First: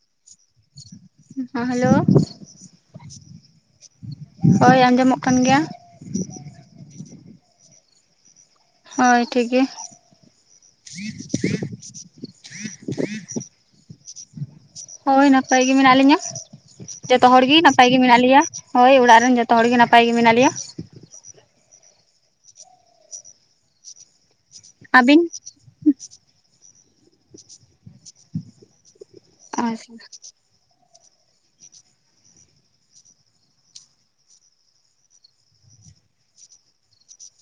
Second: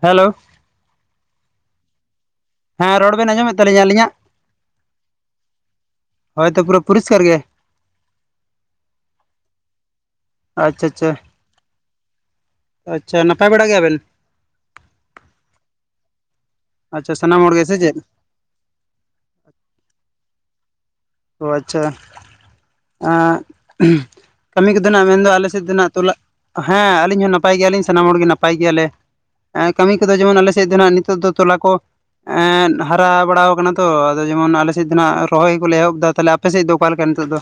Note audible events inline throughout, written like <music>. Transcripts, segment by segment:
Hello ᱦᱮᱸ hello ᱦᱮᱸ ᱨᱚᱲ ᱵᱤᱱ ᱟᱸᱡᱚᱢᱮᱫ ᱛᱟᱹᱞᱤᱧ ᱟᱹᱞᱤᱧᱟᱜ? ᱦᱚᱭ ᱟᱸᱡᱚᱢᱚᱜ ᱠᱟᱱ ᱜᱮᱭᱟ ᱦᱚᱭ ᱛᱚ ᱯᱩᱨᱟᱹ ᱯᱩᱨᱤᱥᱠᱟᱨ ᱜᱮ ᱦᱚᱭ ᱴᱷᱤᱠ ᱜᱮᱭᱟ ᱟᱪ ᱪᱷᱟ ᱪᱷᱟ ᱪᱷᱟ ᱱᱟᱯᱟᱭ ᱵᱟᱲᱟ ᱜᱮᱭᱟᱵᱤᱱ ᱦᱚᱭ ᱱᱟᱯᱟᱭ ᱜᱮ ᱢᱮᱱᱟᱜ ᱞᱤᱧᱟ ᱟᱪᱪᱷᱟ ᱡᱚᱛᱚ ᱦᱚᱲ ᱥᱟᱱᱟᱢ ᱜᱮ ᱥᱮ ᱱᱟᱯᱟᱭ ᱜᱮ ᱪᱮᱫ ᱢᱮᱱᱟᱜ ᱞᱮᱭᱟ ᱦᱚᱭ ᱚᱲᱟᱜ ᱨᱮᱱ ᱡᱚᱛᱚ ᱦᱚᱲ ᱜᱮ ᱱᱟᱯᱟᱭ ᱜᱮ ᱢᱮᱱᱟᱜ ᱞᱮᱭᱟ ᱚ ᱟᱪ ᱪᱷᱟ ᱠᱟᱹᱢᱤ ᱠᱚᱫᱚ ᱱᱟᱜ ᱟᱹᱵᱤᱱ ᱢᱮᱱᱫᱚ ᱟᱞᱮ ᱥᱮᱫ ᱫᱚᱦᱱᱟᱜ ᱛᱩᱞᱞᱟ ᱦᱮᱸ ᱟᱹᱞᱤᱧ ᱦᱚᱸ ᱱᱟᱯᱟᱭ ᱜᱮᱭᱟᱞᱤᱧ ᱥᱟᱱᱟᱢ ᱦᱚᱲᱜᱮ ᱱᱟᱯᱟᱭ ᱜᱮᱭᱟᱞᱮ ᱦᱮᱸ ᱠᱟᱹᱢᱤ ᱠᱚᱫᱚ ᱡᱮᱢᱚᱱ ᱟᱞᱮ ᱥᱮᱫ ᱫᱚ ᱦᱟᱜ ᱱᱤᱛᱚᱜ ᱫᱚ ᱛᱚᱞᱟ ᱠᱚ ᱮᱜ ᱦᱟᱨᱟ ᱵᱟᱲᱟ ᱟᱠᱟᱱᱟ ᱛᱚ ᱟᱫᱚ ᱡᱮᱢᱚᱱ ᱟᱞᱮᱥᱮᱫ ᱫᱚ ᱱᱟᱜ ᱨᱚᱦᱚᱭ ᱜᱮᱠᱚ ᱮᱦᱚᱵ ᱫᱚ ᱛᱟᱦᱚᱞᱮ ᱟᱯᱮ ᱥᱮᱫ ᱫᱚ ᱚᱠᱟᱞᱮᱠᱟ ᱱᱤᱛᱚᱜ ᱫᱚ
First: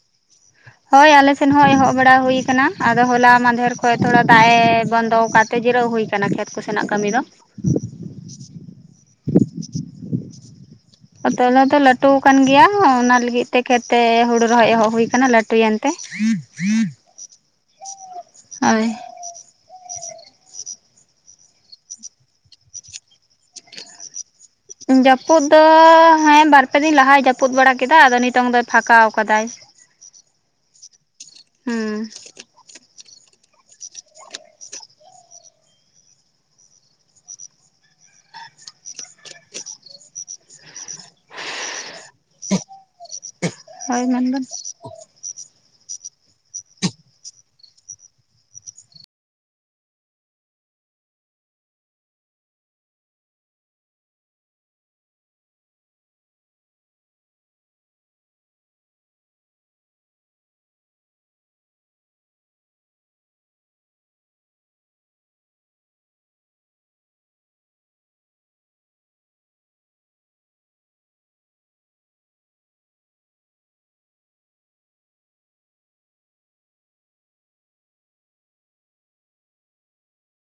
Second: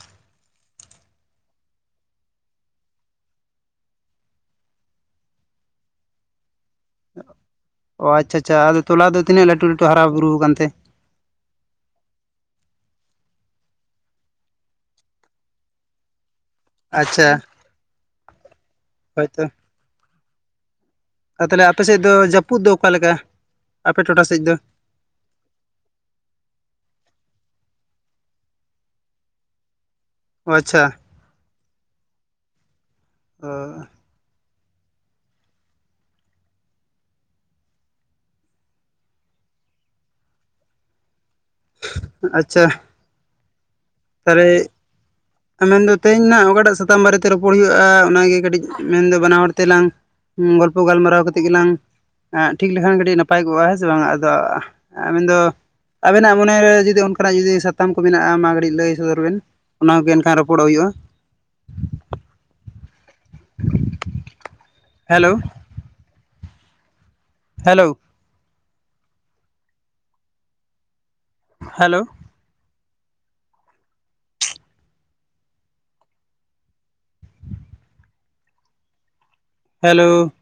ᱦᱳᱭ ᱟᱞᱮᱥᱮᱫ ᱦᱚᱸ ᱮᱦᱚᱵ ᱵᱟᱲᱟ ᱦᱩᱭ ᱟᱠᱟᱱᱟ ᱟᱫᱚ ᱦᱚᱞᱟ ᱢᱟᱫᱷᱮᱨ ᱠᱷᱚᱱ ᱛᱷᱚᱲᱟ ᱫᱟᱜ ᱮ ᱵᱚᱱᱫᱚ ᱟᱠᱟᱫ ᱛᱮ ᱡᱤᱨᱟᱹᱣ ᱦᱩᱭ ᱟᱠᱟᱱᱟ ᱠᱷᱮᱛ ᱠᱚᱥᱮᱱᱟᱜ ᱠᱟᱹᱢᱤ ᱫᱚ ᱚ ᱟᱪᱪᱷᱟ ᱟᱪᱷᱟ ᱟᱫᱚ ᱛᱚᱞᱟ ᱛᱤᱱᱟᱹᱜ ᱞᱟᱴᱩ ᱞᱟᱴᱩ ᱦᱟᱨᱟ ᱵᱩᱨᱩ ᱟᱠᱟᱱᱛᱮ ᱛᱚᱞᱟ ᱫᱚ ᱞᱟᱹᱴᱩᱣ ᱟᱠᱟᱱ ᱜᱮᱭᱟ ᱚᱱᱟ ᱞᱟᱹᱜᱤᱫ ᱛᱮ ᱠᱷᱮᱛ ᱛᱮ ᱦᱩᱲᱩ ᱨᱚᱦᱚᱭ ᱮᱦᱚᱵ ᱦᱩᱭ ᱟᱠᱟᱱᱟ ᱞᱟᱴᱩᱭᱮᱱ ᱛᱮ ᱦᱚᱭ ᱦᱳᱭᱛᱳ ᱟᱨ ᱛᱟᱦᱚᱞᱮ ᱟᱯᱮ ᱥᱮᱫ ᱫᱚ ᱡᱟᱹᱯᱩᱫ ᱫᱚ ᱚᱠᱟ ᱞᱮᱠᱟ ᱟᱯᱮ ᱴᱚᱴᱷᱟ ᱥᱮᱫ ᱫᱚ ᱡᱟᱹᱯᱩᱫ ᱫᱚ ᱦᱮᱸ ᱵᱟᱨᱯᱮ ᱫᱤᱱ ᱞᱟᱦᱟᱭ ᱡᱟᱹᱯᱩᱫ ᱵᱟᱲᱟ ᱠᱮᱫᱟ ᱟᱫᱚ ᱱᱤᱛᱚᱝ ᱫᱚᱭ ᱯᱷᱟᱠᱟᱣ ᱟᱠᱟ ᱫᱟᱭ <inaudible> ᱚ ᱟᱪ ᱪᱷᱟ ᱚ ᱟᱪ ᱪᱷᱟ ᱦᱳᱭ ᱢᱮᱱᱵᱮᱱ ᱛᱟᱨᱮ <inaudible> ᱢᱮᱱᱫᱚ ᱛᱮᱦᱮᱧ ᱦᱟᱸᱜ ᱚᱠᱟᱴᱟᱜ ᱥᱟᱛᱟᱢ ᱵᱟᱨᱮᱛᱮ ᱨᱚᱯᱚᱲ ᱦᱩᱭᱩᱜᱼᱟ ᱚᱱᱟᱜᱮ ᱠᱟᱹᱴᱤᱡ ᱢᱮᱱᱫᱚ ᱵᱟᱱᱟ ᱦᱚᱲ ᱛᱮᱞᱟᱝ ᱜᱚᱞᱯᱚ ᱜᱟᱞᱢᱟᱨᱟᱣ ᱠᱟᱛᱮᱜ ᱜᱮᱞᱟᱝ ᱴᱷᱤᱠ ᱞᱮᱠᱷᱟᱱ ᱠᱟᱹᱴᱤᱡ ᱱᱟᱯᱟᱭ ᱠᱚᱜᱼᱟ ᱦᱮᱸ ᱥᱮ ᱵᱟᱝ ᱟᱫᱚ ᱟ. ᱵᱤᱱ ᱫᱚ ᱟᱵᱮᱱᱟᱜ ᱢᱚᱱᱮᱨᱮ ᱡᱩᱫᱤ ᱚᱱᱠᱟᱱᱟᱜ ᱡᱩᱫᱤ ᱥᱟᱛᱟᱢ ᱠᱚ ᱢᱮᱱᱟᱜᱼᱟ ᱢᱟ ᱠᱟᱹᱴᱤᱡ ᱞᱟᱹᱭ ᱥᱚᱫᱚᱨ ᱵᱮᱱ ᱚᱱᱟᱜᱮ ᱮᱱᱠᱷᱟᱱ ᱨᱚᱯᱚᱲᱚᱜ ᱦᱩᱭᱩᱜᱼᱟ ᱦᱮᱞᱳ ᱦᱮᱞᱳ ᱦᱮᱞᱳ ᱦᱮᱞᱳ